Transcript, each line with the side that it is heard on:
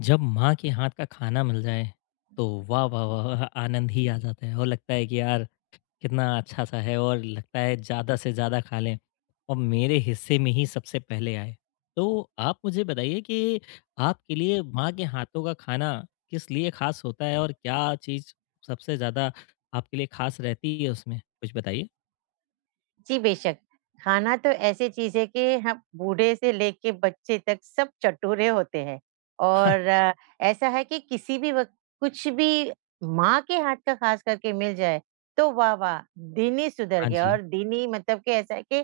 left: जब माँ के हाथ का खाना मिल जाए तो वाह वाह वाह वाह, आनंद ही आ जाता है और लगता है कि यार कितना अच्छा सा है और लगता है ज़्यादा से ज़्यादा खा लें और मेरे हिस्से में ही सबसे पहले आए तो आप मुझे बताइए कि आपके लिए माँ के हाथों का खाना किस लिए खास होता है और क्या चीज़ सबसे ज़्यादा आपके लिए खास रहती है उसमें कुछ बताइए।
right: जी, बेशक। खाना तो ऐसी चीज़ है कि हम बूढ़े से लेके बच्चे तक सब चटूरे होते हैं और ऐसा है कि किसी भी वक़्त कुछ भी माँ के हाथ का ख़ास करके मिल जाए, तो वाह-वाह! दिन ही सुधर
left: हाँ
right: गया
left: जी।
right: और दिन ही मतलब कि ऐसा है कि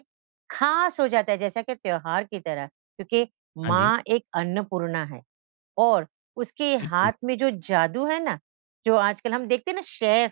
right: ख़ास हो जाता है, जैसा कि त्योहार की तरह क्योंकि
left: हाँ जी।
right: माँ एक अन्नपूर्णा है और उसके
left: बिल्कुल।
right: हाथ में जो जादू है ना, जो आजकल हम देखते हैं ना शेफ़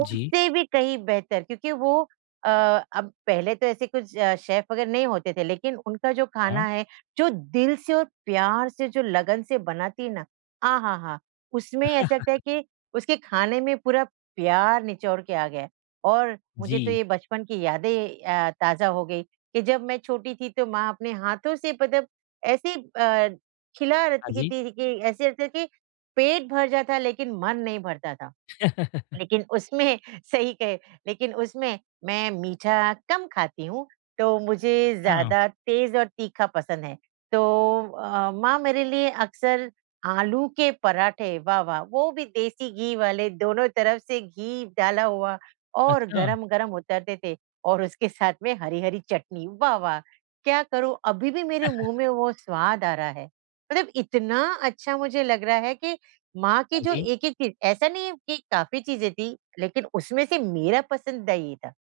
left: जी।
right: भी कहीं बेहतर क्योंकि वो अ, अब पहले तो ऐसे कुछ शेफ वगैरह नहीं होते थे, लेकिन उनका जो खाना
left: हाँ
right: है, जो दिल से और प्यार से, जो लगन से बनाती है ना, आहाहा! उसमें ऐसा लगता है कि उसके खाने में पूरा प्यार निचोड़ के आ गया है। और मुझे तो
left: जी।
right: ये बचपन की यादें ताज़ा हो गई कि जब मैं छोटी थी तो माँ अपने हाथों से मतलब ऐसे खिला
left: हाँ
right: रखी
left: जी।
right: थी कि ऐसे लगता था कि पेट भर जाता लेकिन मन नहीं भरता था। लेकिन उसमें सही कहे, लेकिन उसमें मैं मीठा कम खाती हूँ, तो मुझे
left: हाँ।
right: ज़्यादा तेज़ और तीखा पसंद है। तो माँ मेरे लिए अक्सर आलू के पराठे वाह, वाह! वो भी देसी घी वाले, दोनों तरफ से घी डाला हुआ और
left: अच्छा अच्छा।
right: गरम-गरम उतरते थे और उसके साथ में हरी-हरी चटनी, वाह, वाह! क्या करूँ, अभी भी मेरे मुँह में वो स्वाद आ रहा है। मतलब इतना अच्छा मुझे लग रहा है कि माँ की
left: हाँ
right: जो
left: जी।
right: एक-एक चीज़ ऐसा नहीं है कि काफ़ी चीज़ें थी, लेकिन उसमें से मेरा पसंदीदा ये था।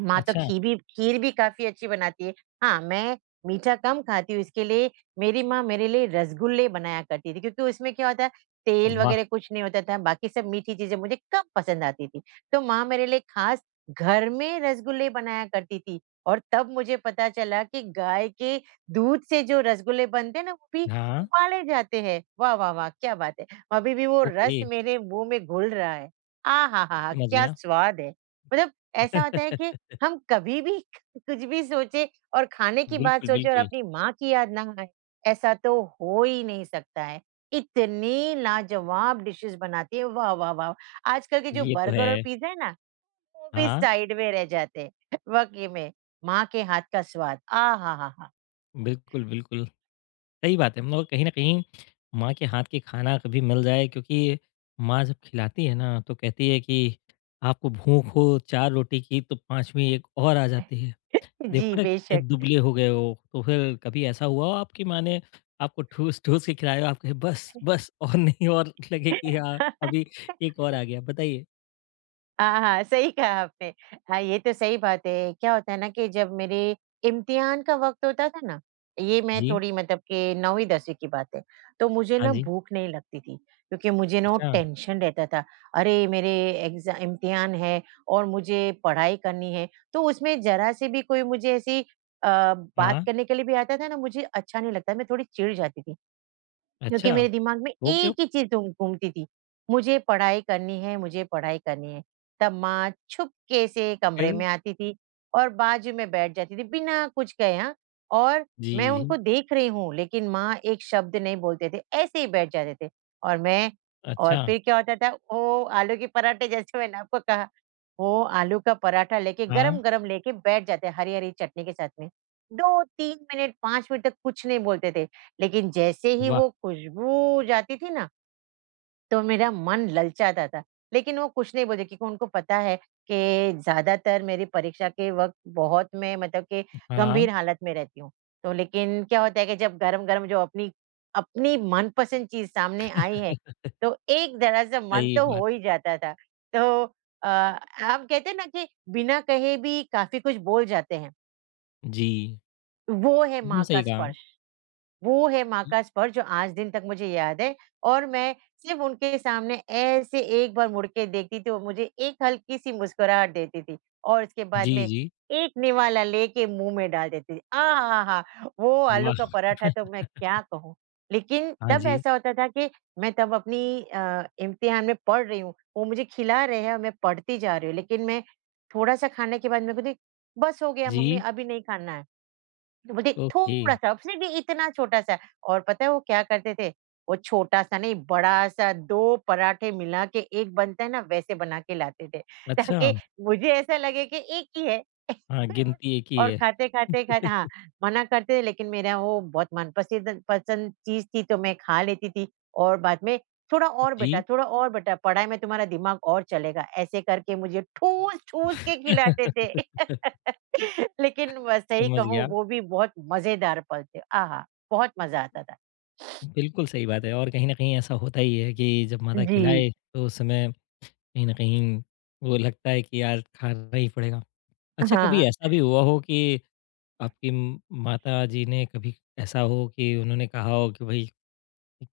right: माँ तो
left: अच्छा।
right: खी भी खीर भी काफ़ी अच्छी बनाती है। हाँ, मैं मीठा कम खाती हूँ, इसके लिए मेरी माँ मेरे लिए रसगुल्ले बनाया करती थी, क्योंकि उसमें क्या होता है, तेल
left: वाह।
right: वगैरह कुछ नहीं होता था, बाकी सब मीठी चीज़ें मुझे कम पसंद आती थी। तो माँ मेरे लिए ख़ास घर में रसगुल्ले बनाया करती थी और तब मुझे पता चला कि गाय के दूध से जो रसगुल्ले बनते हैं ना, वो भी
left: हाँ,
right: उबाले जाते हैं। वाह, वाह, वाह! क्या बात है! अभी भी वो
left: ओके,
right: रस मेरे मुँह में घुल रहा है। आ हा हा हा!
left: समझ
right: क्या
left: गया।
right: स्वाद है! मतलब ऐसा होता है कि हम कभी भी कुछ भी सोचे और खाने की बात
left: बिल्कुल,
right: सोचे और
left: बिल्कुल,
right: अपनी माँ की याद ना आए, ऐसा तो हो ही नहीं सकता है। इतनी लाजवाब डिशेज़ बनाती है, वाह, वाह, वाह! आजकल के जो
left: ये तो है।
right: बर्गर और पिज़्ज़ा है ना, वो भी
left: हाँ,
right: साइड में रह जाते हैं, वाक़ई में। माँ के हाथ का स्वाद, आहाहाहा!
left: बिल्कुल, बिल्कुल, सही बात है मतलब कहीं न कहीं माँ के हाथ के खाना कभी मिल जाए क्योंकि माँ जब खिलाती है ना, तो कहती है कि आपको भूख हो 4 रोटी की तो 5वीं एक और आ जाती है।
right: जी,
left: देखो ना कितने
right: बेशक।
left: दुबले हो गए हो, तो फिर कभी ऐसा हुआ हो आपकी माँ ने आपको ठूस-ठूस के खिलाया हो, आप कहे बस, बस और नहीं और लगे कि हाँ, अभी एक और आ गया? बताइए।
right: हाँ, हाँ, सही कहा आपने। हाँ, ये तो सही बात है। क्या होता है ना कि जब मेरे इम्तिहान का वक़्त होता था ना, ये मैं
left: जी,
right: थोड़ी मतलब कि 9वीं-10वीं की बात है, तो मुझे
left: हाँ
right: ना
left: जी,
right: भूख नहीं लगती थी, क्योंकि मुझे ना वो
left: अच्छा,
right: टेंशन रहता था। अरे! मेरे एग्ज़ा इम्तिहान है और मुझे पढ़ाई करनी है, तो उसमें ज़रा से भी कोई मुझे ऐसी अ, बात
left: हाँ।
right: करने के लिए भी आता था ना, मुझे अच्छा नहीं लगता, मैं थोड़ी चिढ़ जाती थी। क्योंकि
left: अच्छा,
right: मेरे दिमाग में
left: वो क्यों?
right: एक ही चीज़ घूम घूमती थी, मुझे पढ़ाई करनी है, मुझे पढ़ाई करनी है। तब माँ छुपके से कमरे
left: फिर
right: में आती थी और बाजू में बैठ जाती थी बिना कुछ कहे हाँ, और
left: जी,
right: मैं
left: जी।
right: उनको देख रही हूँ लेकिन माँ एक शब्द नहीं बोलते थे, ऐसे ही बैठ जाते थे और मैं और
left: अच्छा,
right: फिर क्या होता था, वो आलू के पराठे जैसे मैंने आपको कहा वो आलू का पराठा लेके
left: हाँ,
right: गरम-गरम लेके बैठ जाते हैं हरी-हरी चटनी के साथ में। 2-3 मिनट 5 मिनट तक कुछ नहीं बोलते थे, लेकिन जैसे ही
left: वाह!
right: वो खुशबू जाती थी ना, तो मेरा मन ललचाता था। लेकिन वो कुछ नहीं बोले क्योंकि उनको पता है कि ज़्यादातर मेरी परीक्षा के वक़्त बहुत मैं मतलब कि
left: हाँ,
right: गंभीर हालत में रहती हूँ। तो लेकिन क्या होता है कि जब गरम-गरम जो अपनी अपनी मनपसंद चीज़ सामने आई है, तो एक तरह से मन
left: सही
right: तो हो
left: बात।
right: ही जाता था। तो अ, हम कहते हैं ना कि बिना कहे भी काफ़ी कुछ बोल जाते हैं,
left: जी,
right: वो है
left: एकदम
right: माँ का
left: सही कहा।
right: स्पर्श। वो है
left: हुँ,
right: महाकाश पर्वत जो आज दिन तक मुझे याद है और मैं सिर्फ़ उनके सामने ऐसे एक बार मुड़ के देखती थी, वो मुझे एक हल्की-सी मुस्कुराहट देती थी और उसके बाद
left: जी,
right: में
left: जी,
right: एक निवाला लेके मुँह में डाल देती थी। आहाहा! वो आलू
left: वाह!
right: का पराठा तो मैं क्या कहूँ। लेकिन
left: हाँ
right: तब
left: जी,
right: ऐसा होता था कि मैं तब अपनी इम्तिहान में पढ़ रही हूँ, वो मुझे खिला रहे हैं और मैं पढ़ती जा रही हूँ, लेकिन मैं थोड़ा-सा खाने के बाद मेरे को थी, "बस हो गया मम्मी,
left: जी,
right: अभी नहीं खाना है।" बोलते
left: ओके,
right: थोड़ा-सा सिर्फ़ इतना छोटा-सा और पता है वो क्या करते थे? वो छोटा-सा नहीं बड़ा-सा 2 पराठे मिला के एक बनता है ना वैसे बना के लाते थे
left: अच्छा,
right: ताकि मुझे ऐसा लगे कि एक ही है।
left: हाँ,
right: और
left: गिनती एक ही
right: और
left: है।
right: खाते-खाते खा हाँ, मना करते थे लेकिन मेरा वो बहुत मनपसंद पसंद चीज़ थी तो मैं खा लेती थी और बाद में
left: जी,
right: थोड़ा और बेटा, पढ़ाई में तुम्हारा दिमाग और चलेगा, ऐसे करके मुझे ठूस-ठूस के खिलाते थे। लेकिन व सही
left: समझ
right: कहूँ
left: गया,
right: वो भी बहुत मज़ेदार पल थे। आहा! बहुत मज़ा आता था।
left: बिल्कुल सही बात है और कहीं न कहीं ऐसा होता ही है कि जब माता
right: जी।
left: खिलाए, तो उस समय कहीं न कहीं वो लगता है कि यार खाना ही पड़ेगा। अच्छा, कभी
right: हाँ,
left: ऐसा भी हुआ हो कि आपकी माताजी ने कभी ऐसा हो कि उन्होंने कहा हो कि भई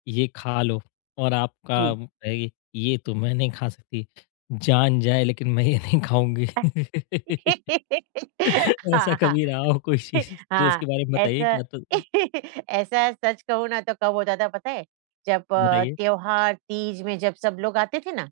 left: ये खा लो और आपका
right: जी।
left: कहेगी ये तो मैं नहीं खा सकती, जान जाए लेकिन मैं ये नहीं खाऊँगी। ऐसा
right: हाँ, हाँ।
left: कभी रहा हो कोई चीज़ तो
right: हाँ,
left: उसके बारे में बताइए
right: ऐसा
left: क्या तो
right: ऐसा सच कहूँ ना तो कब होता था पता है? जब
left: बताइए?
right: त्योहार, तीज में जब सब लोग आते थे ना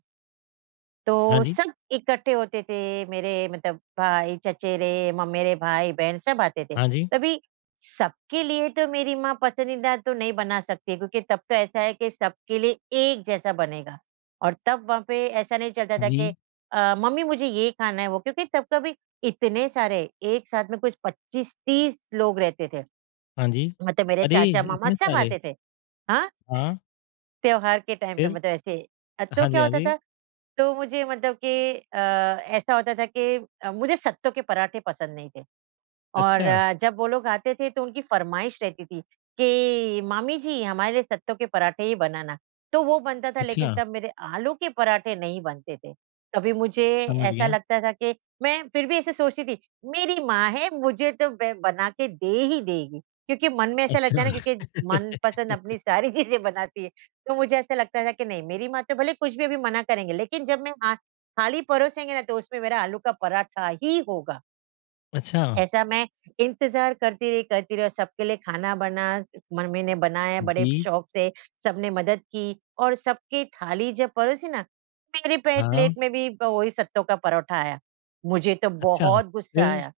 left: हाँ
right: तो
left: जी,
right: सब इकट्ठे होते थे मेरे मतलब भाई, चचेरे, म मेरे भाई-बहन सब आते थे।
left: हाँ जी,
right: तभी सबके लिए तो मेरी माँ पसंदीदा तो नहीं बना सकती क्योंकि तब तो ऐसा है कि सबके लिए एक जैसा बनेगा और तब वहाँ पे ऐसा नहीं चलता था कि
left: जी,
right: मम्मी मुझे ये खाना है वो क्योंकि तब कभी इतने सारे एक साथ में कुछ 25-30 लोग रहते थे।
left: हाँ जी।
right: मतलब मेरे
left: अरे!
right: चाचा-मामा
left: इतने
right: सब
left: सारे?
right: आते थे। हाँ,
left: हाँ,
right: त्योहार के टाइम पे
left: फिर?
right: मतलब ऐसे तो
left: हाँ जी,
right: क्या
left: हाँ
right: होता
left: जी।
right: था, तो मुझे मतलब कि ऐसा होता था कि मुझे सत्तू के पराठे पसंद नहीं थे। और
left: अच्छा,
right: जब वो लोग आते थे तो उनकी फ़रमाइश रहती थी कि मामी जी हमारे लिए सत्तू के पराठे ही बनाना। तो वो बनता था लेकिन
left: अच्छा,
right: तब मेरे आलू के पराठे नहीं बनते थे। कभी मुझे
left: समझ
right: ऐसा
left: गया।
right: लगता था कि मैं फिर भी ऐसे सोचती थी मेरी माँ है मुझे तो ब बना के दे ही देगी। क्योंकि मन में ऐसा लगता है
left: अच्छा,
right: ना क्योंकि मनपसंद अपनी सारी चीज़ें बनाती है। तो मुझे ऐसा लगता था कि नहीं मेरी माँ तो भले कुछ भी अभी मना करेंगे लेकिन जब मैं हाँ, थाली परोसेंगे ना तो उसमें मेरा आलू का पराठा ही होगा।
left: अच्छा,
right: ऐसा मैं इंतज़ार करती रही और सबके लिए खाना बना मम्मी ने बनाया बड़े
left: जी,
right: शौक से, सबने मदद की और सबकी थाली जब परोसी ना, मेरी पे
left: हाँ,
right: प्लेट में भी वही सत्तों का परोठा आया। मुझे तो
left: अच्छा,
right: बहुत गुस्सा
left: फिर?
right: आया।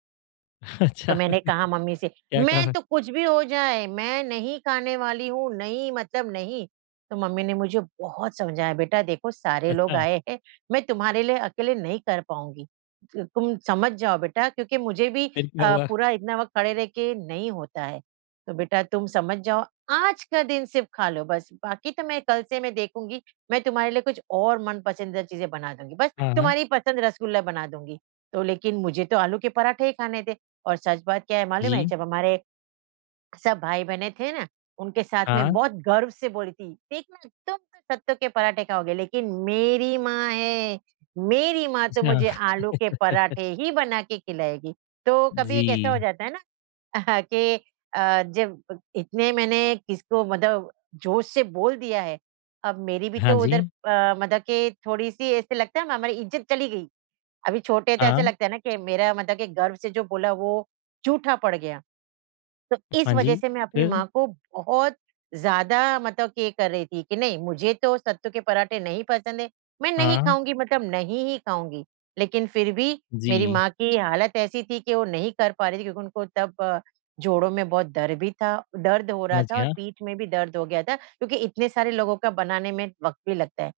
right: तो
left: अच्छा,
right: मैंने कहा मम्मी से,
left: क्या
right: "मैं
left: कहा?
right: तो कुछ भी हो जाए, मैं नहीं खाने वाली हूँ, नहीं मतलब नहीं।" तो मम्मी ने मुझे बहुत समझाया, "बेटा देखो सारे लोग
left: अच्छा,
right: आए हैं, मैं तुम्हारे लिए अकेले नहीं कर पाऊँगी। तु तुम समझ जाओ बेटा क्योंकि मुझे भी
left: फिर क्या हुआ?
right: पूरा इतना वक़्त खड़े रह के नहीं होता है। तो बेटा तुम समझ जाओ, आज का दिन सिर्फ़ खा लो बस, बाकी तो मैं कल से मैं देखूँगी, मैं तुम्हारे लिए कुछ और मनपसंदीदा चीज़ें बना दूँगी। बस
left: हाँ, हाँ,
right: तुम्हारी पसंद रसगुल्ला बना दूँगी।" तो लेकिन मुझे तो आलू के पराठे ही खाने थे। और सच बात क्या है मालूम है?
left: जी,
right: जब हमारे सब भाई-बहनें थे ना, उनके साथ
left: हाँ,
right: में बहुत गर्व से बोली थी, "देखना तुम तो सत्तू के पराठे खाओगे, लेकिन मेरी माँ है, मेरी माँ तो
left: अच्छा।
right: मुझे आलू के पराठे ही बना के खिलाएगी।" तो कभी
left: जी।
right: एक ऐसा हो जाता है ना कि जब इतने मैंने किसको मतलब जोश से बोल दिया है, अब मेरी भी
left: हाँ
right: तो
left: जी,
right: उधर मतलब कि थोड़ी-सी ऐसे लगता है हमारी इज़्ज़त चली गई। अभी छोटे तो ऐसा
left: हाँ,
right: लगता है ना कि मेरा मतलब कि गर्व से जो बोला वो झूठा पड़ गया। तो इस
left: हाँ
right: वजह
left: जी,
right: से मैं अपनी
left: फिर?
right: माँ को बहुत ज़्यादा मतलब कि ये कर रही थी कि नहीं मुझे तो सत्तू के पराठे नहीं पसंद है, मैं नहीं
left: हाँ,
right: खाऊँगी मतलब नहीं ही खाऊँगी। लेकिन फिर भी मेरी
left: जी,
right: माँ की हालत ऐसी थी कि वो नहीं कर पा रही थी क्योंकि उनको तब जोड़ों में बहुत दर्द भी था दर्द हो रहा
left: समझ
right: था और
left: गया।
right: पीठ में भी दर्द हो गया था क्योंकि इतने सारे लोगों का बनाने में वक़्त भी लगता है।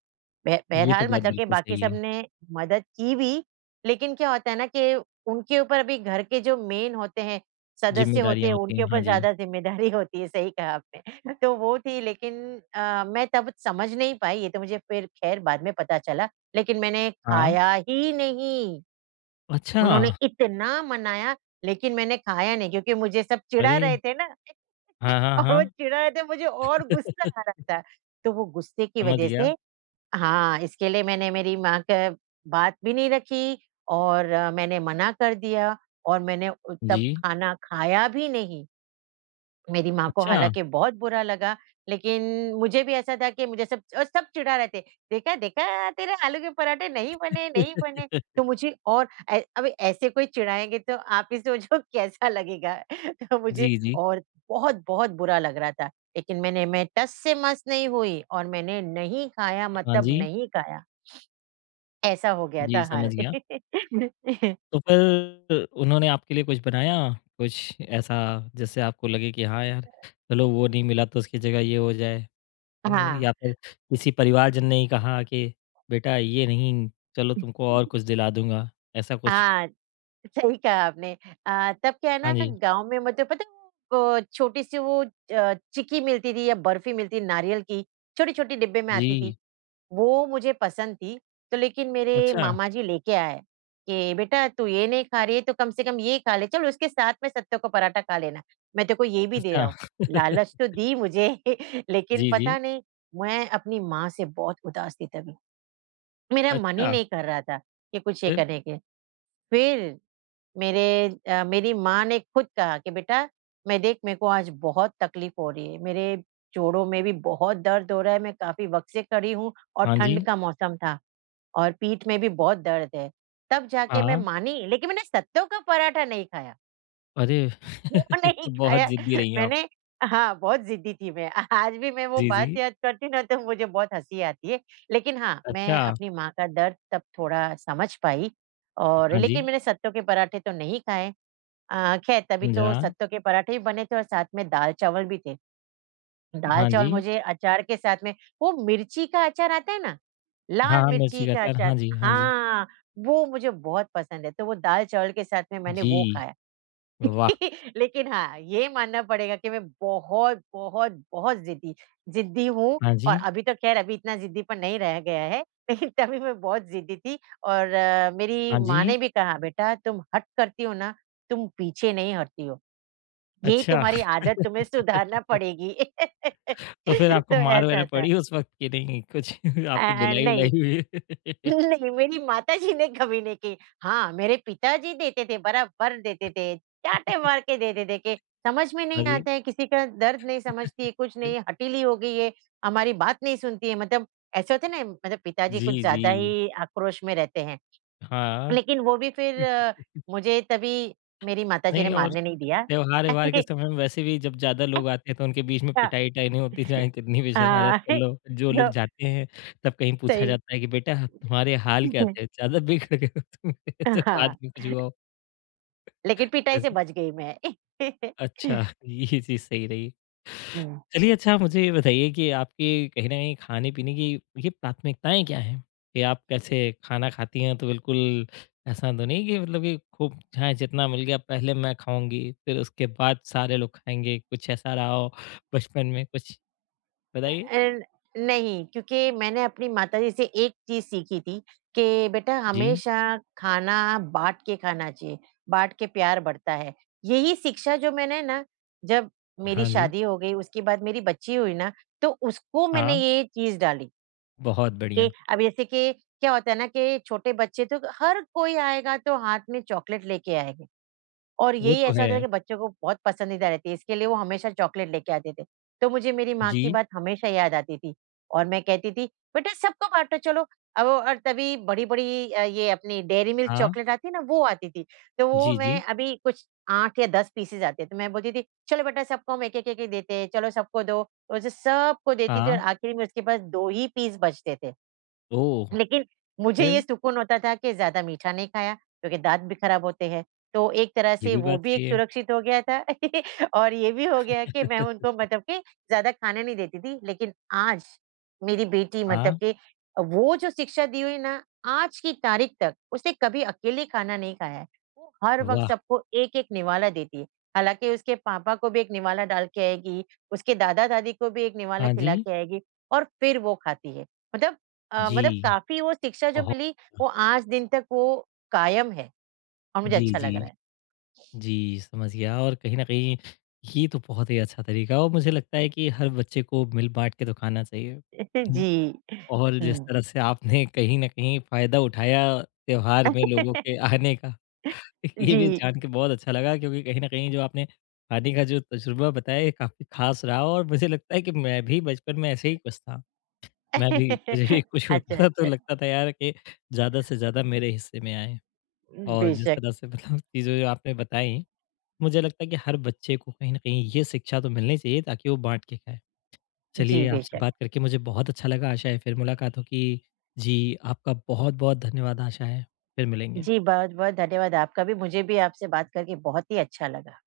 right: बह
left: ये तो
right: बहरहाल
left: बात
right: मतलब कि
left: बिल्कुल
right: बाकी
left: सही है,
right: सबने मदद की भी, लेकिन क्या होता है ना कि उनके ऊपर अभी घर के जो मेन होते हैं सदस्य होते
left: ज़िम्मेदारियाँ
right: हैं,
left: होती
right: उनके
left: हैं।
right: ऊपर
left: हाँ जी,
right: ज़्यादा ज़िम्मेदारी होती है, सही कहा आपने। तो वो थी लेकिन मैं तब समझ नहीं पाई, ये तो मुझे फिर ख़ैर बाद में पता चला, लेकिन मैंने
left: हाँ,
right: खाया ही नहीं।
left: अच्छा!
right: उन्होंने इतना मनाया, लेकिन मैंने खाया नहीं क्योंकि मुझे सब चिढ़ा
left: अरे!
right: रहे थे ना
left: हाँ, हाँ,
right: और वो
left: हाँ,
right: चिढ़ा रहे थे, मुझे और गुस्सा आ रहा था। तो वो गुस्से की
left: समझ
right: वज़ह
left: गया।
right: से हाँ, इसके लिए मैंने मेरी माँ का बात भी नहीं रखी और मैंने मना कर दिया और मैंने उ तब
left: जी,
right: खाना खाया भी नहीं। मेरी माँ को
left: अच्छा!
right: हालाँकि बहुत बुरा लगा, लेकिन मुझे भी ऐसा था कि मुझे सब और सब चिढ़ा रहे थे, "देखा, देखा तेरे आलू के पराठे नहीं बने, नहीं बने।" तो मुझे और ऐ अब ऐसे कोई चिढ़ाएँगे तो आप ही सोचो कैसा लगेगा। तो मुझे
left: जी, जी,
right: और बहुत-बहुत बुरा लग रहा था, लेकिन मैं टस से मस नहीं हुई और मैंने नहीं खाया
left: हाँ
right: मतलब
left: जी,
right: नहीं खाया, ऐसा हो गया
left: जी,
right: था हाल।
left: समझ गया। तो फिर उन्होंने आपके लिए कुछ बनाया? कुछ ऐसा जिससे आपको लगे कि हाँ यार, चलो वो नहीं मिला तो उसकी जगह ये हो जाए? तो
right: हाँ।
left: या फिर किसी परिवारजन ने ही कहा कि बेटा ये नहीं, चलो तुमको और कुछ दिला दूँगा, ऐसा कुछ?
right: हाँ, सही कहा आपने। तब क्या है
left: हाँ
right: ना
left: जी।
right: गाँव में मतलब पता है वो छोटी सी वो चिक्की मिलती थी या बर्फी मिलती नारियल की, छोटी-छोटी डिब्बे में आती थी,
left: जी।
right: वो मुझे पसंद थी। तो लेकिन मेरे
left: अच्छा,
right: मामा जी लेके आए कि बेटा तू ये नहीं खा रही है तो कम से कम ये खा ले, चल उसके साथ में सत्तू का पराठा खा लेना, मैं तेरे को ये भी दे रहा
left: अच्छा।
right: हूँ। लालच तो दी मुझे लेकिन
left: जी,
right: पता
left: जी।
right: नहीं मैं अपनी माँ से बहुत उदास थी तभी। मेरा मन ही
left: अच्छा,
right: नहीं कर रहा था कि कुछ ये
left: फिर?
right: करने के। फिर मेरे मेरी माँ ने खुद कहा कि बेटा मैं देख मेरे को आज बहुत तकलीफ हो रही है, मेरे जोड़ों में भी बहुत दर्द हो रहा है, मैं काफ़ी वक़्त से खड़ी हूँ और
left: हाँ
right: ठंड
left: जी,
right: का मौसम था और पीठ में भी बहुत दर्द है। तब जाके मैं
left: हाँ।
right: मानी लेकिन मैंने सत्तू का पराठा नहीं खाया,
left: अरे!
right: वो नहीं
left: तो बहुत
right: खाया
left: ज़िद्दी रही हैं आप।
right: मैंने हाँ, बहुत ज़िद्दी थी मैं। आज भी मैं वो
left: जी,
right: बात
left: जी।
right: याद करती हूँ ना तो मुझे बहुत हँसी आती है। लेकिन हाँ, मैं
left: अच्छा,
right: अपनी माँ का दर्द तब थोड़ा समझ पाई और
left: हाँ
right: लेकिन
left: जी,
right: मैंने सत्तू के पराठे तो नहीं खाए खैर तभी
left: समझा।
right: तो सत्तू के पराठे भी बने थे और साथ में दाल-चावल भी थे।
left: हाँ
right: दाल-चावल
left: जी।
right: मुझे अचार के साथ में वो मिर्ची का अचार आता है ना,
left: हाँ,
right: लाल
left: हाँ,
right: मिर्ची
left: मिर्ची का
right: का
left: अचार।
right: अचार
left: हाँ जी, हाँ जी।
right: हाँ, वो मुझे बहुत पसंद है, तो वो दाल-चावल के साथ में मैंने वो
left: जी,
right: खाया।
left: वाह!
right: लेकिन हाँ, ये मानना पड़ेगा कि मैं बहुत, बहुत, बहुत ज़िद्दी ज़िद्दी हूँ
left: हाँ
right: और
left: जी,
right: अभी तो खैर अभी इतना ज़िद्दीपन नहीं रह गया है, लेकिन तभी मैं बहुत ज़िद्दी थी और मेरी
left: हाँ
right: माँ
left: जी।
right: ने भी कहा, "बेटा तुम हठ करती हो ना, तुम पीछे नहीं हटती हो।" ये
left: अच्छा,
right: तुम्हारी आदत तुम्हें सुधारना पड़ेगी।
left: तो फिर
right: तो
left: आपको मार वगैरह
right: ऐसा था।
left: पड़ी उस वक़्त कि नहीं कुछ आपकी
right: नहीं,
left: धुलाई-वुलाई हुई?
right: नहीं मेरी माताजी ने कभी नहीं की। हाँ, मेरे पिताजी देते थे, बराबर देते थे, चाँटे मार के देते थे कि समझ में
left: हाँ
right: नहीं
left: जी।
right: आता है, किसी का दर्द नहीं समझती है, कुछ नहीं, हठीली हो गई है, हमारी बात नहीं सुनती है। मतलब ऐसे होते हैं ना, मतलब पिताजी
left: जी,
right: कुछ
left: जी।
right: ज़्यादा ही आक्रोश में रहते हैं।
left: हाँ।
right: लेकिन वो भी फिर मुझे तभी मेरी माताजी ने
left: नहीं और
right: मारने नहीं दिया।
left: त्योहार-व्योहार के समय में वैसे भी जब ज़्यादा लोग आते हैं तो उनके बीच में
right: हाँ,
left: पिटाई-विटाई नहीं होती चाहे कितनी भी शरारत
right: हाँ।
left: कर लो। जो लोग
right: तो
left: जाते हैं तब कहीं पूछा
right: सही
left: जाता है कि बेटा तुम्हारे हाल क्या थे? ज़्यादा बिगड़ गए हो तुम ऐसे
right: हाँ,
left: बाद में कुछ हुआ हो?
right: लेकिन पिटाई
left: हाँ
right: से
left: जी।
right: बच गई मैं।
left: अच्छा, ये चीज़ सही रही।
right: हुँ।
left: चलिए अच्छा मुझे ये बताइए कि आपकी कहीं न कहीं खाने-पीने की ये प्राथमिकताएँ क्या हैं? कि आप कैसे खाना खाती हैं तो बिल्कुल ऐसा तो नहीं कि खूब चाहे जितना मिल गया पहले मैं खाऊँगी, फिर उसके बाद सारे लोग खाएँगे, कुछ ऐसा रहा हो बचपन में कुछ बताइए?
right: एंड नहीं, क्योंकि मैंने अपनी माताजी से एक चीज़ सीखी थी कि बेटा
left: जी।
right: हमेशा खाना बाँट के खाना चाहिए, बाँट के प्यार बढ़ता है। यही शिक्षा जो मैंने ना जब मेरी
left: हाँ जी,
right: शादी हो गई, उसके बाद मेरी बच्ची हुई ना, तो उसको मैंने
left: हाँ,
right: ये चीज़ डाली
left: बहुत
right: कि
left: बढ़िया।
right: अब जैसे कि क्या होता है ना कि छोटे बच्चे तो हर कोई आएगा तो हाथ में चॉकलेट लेके आएगा। और
left: वो
right: यही
left: तो
right: ऐसा
left: है।
right: होता था कि बच्चों को बहुत पसंदीदा रहती है, इसके लिए वो हमेशा चॉकलेट लेके आते थे। तो मुझे मेरी माँ
left: जी,
right: की बात हमेशा याद आती थी और मैं कहती थी, "बेटा सबको बाँटो चलो।" और तभी बड़ी-बड़ी ये अपनी डेयरी मिल्क
left: हाँ,
right: चॉकलेट आती है ना, वो आती थी। तो वो
left: जी,
right: मैं
left: जी,
right: अभी कुछ 8 या 10 पीसेज़ आते हैं, तो मैं बोलती थी, "चलो बेटा सबको हम एक-एक, एक-एक देते हैं, चलो सबको दो।" तो उसे सबको देती थी और
left: हाँ,
right: आखिर में उसके पास 2 ही पीस बचते थे।
left: ओह!
right: लेकिन मुझे
left: फिर?
right: ये सुकून होता था कि ज़्यादा मीठा नहीं खाया, क्योंकि दाँत भी खराब होते हैं। तो एक तरह
left: ये
right: से
left: भी
right: वो
left: बात
right: भी
left: सही
right: एक
left: है।
right: सुरक्षित हो गया था और ये भी हो गया कि मैं उनको मतलब कि ज़्यादा खाने नहीं देती थी। लेकिन आज मेरी बेटी मतलब
left: हाँ,
right: कि वो जो शिक्षा दी हुई ना, आज की तारीख तक उसने कभी अकेले खाना नहीं खाया है। वो हर वक़्त
left: वाह!
right: सबको एक-एक निवाला देती है। हालाँकि उसके पापा को भी एक निवाला डाल के आएगी, उसके दादा-दादी को भी एक निवाला
left: हाँ जी।
right: खिला के आएगी और फिर वो खाती है। मतलब मतलब
left: जी,
right: काफ़ी वो शिक्षा जो
left: बहुत
right: मिली, वो आज दिन तक वो कायम है और मुझे
left: जी,
right: अच्छा लग रहा
left: जी।
right: है।
left: जी, समझ गया और कहीं न कहीं ये तो बहुत ही अच्छा तरीका है और मुझे लगता है कि हर बच्चे को मिल-बाँट के तो खाना चाहिए। हुँ,
right: जी।
left: और जिस
right: हुँ।
left: तरह से आपने कहीं न कहीं फ़ायदा उठाया त्योहार में लोगों के आने का, ये भी
right: जी।
left: जान के बहुत अच्छा लगा क्योंकि कहीं न कहीं जो आपने खाने का जो तजुर्बा बताया ये काफ़ी ख़ास रहा और मुझे लगता है कि मैं भी बचपन में ऐसे ही कुछ था। मैं भी मुझे भी कुछ
right: अच्छा,
left: होता था तो
right: अच्छा।
left: लगता था यार कि ज़्यादा से ज़्यादा मेरे हिस्से में आए। और जिस
right: बेशक।
left: तरह से चीज़ें जो आपने बताई, मुझे लगता है कि हर बच्चे को कहीं न कहीं ये शिक्षा तो मिलनी चाहिए ताकि वो बाँट के खाए।
right: जी,
left: चलिए, आपसे
right: बेशक।
left: बात करके मुझे बहुत अच्छा लगा, आशा है फिर मुलाकात होगी। जी, आपका बहुत-बहुत धन्यवाद, आशा है फिर मिलेंगे।
right: जी, बहुत-बहुत धन्यवाद आपका भी। मुझे भी आपसे बात करके बहुत ही अच्छा लगा।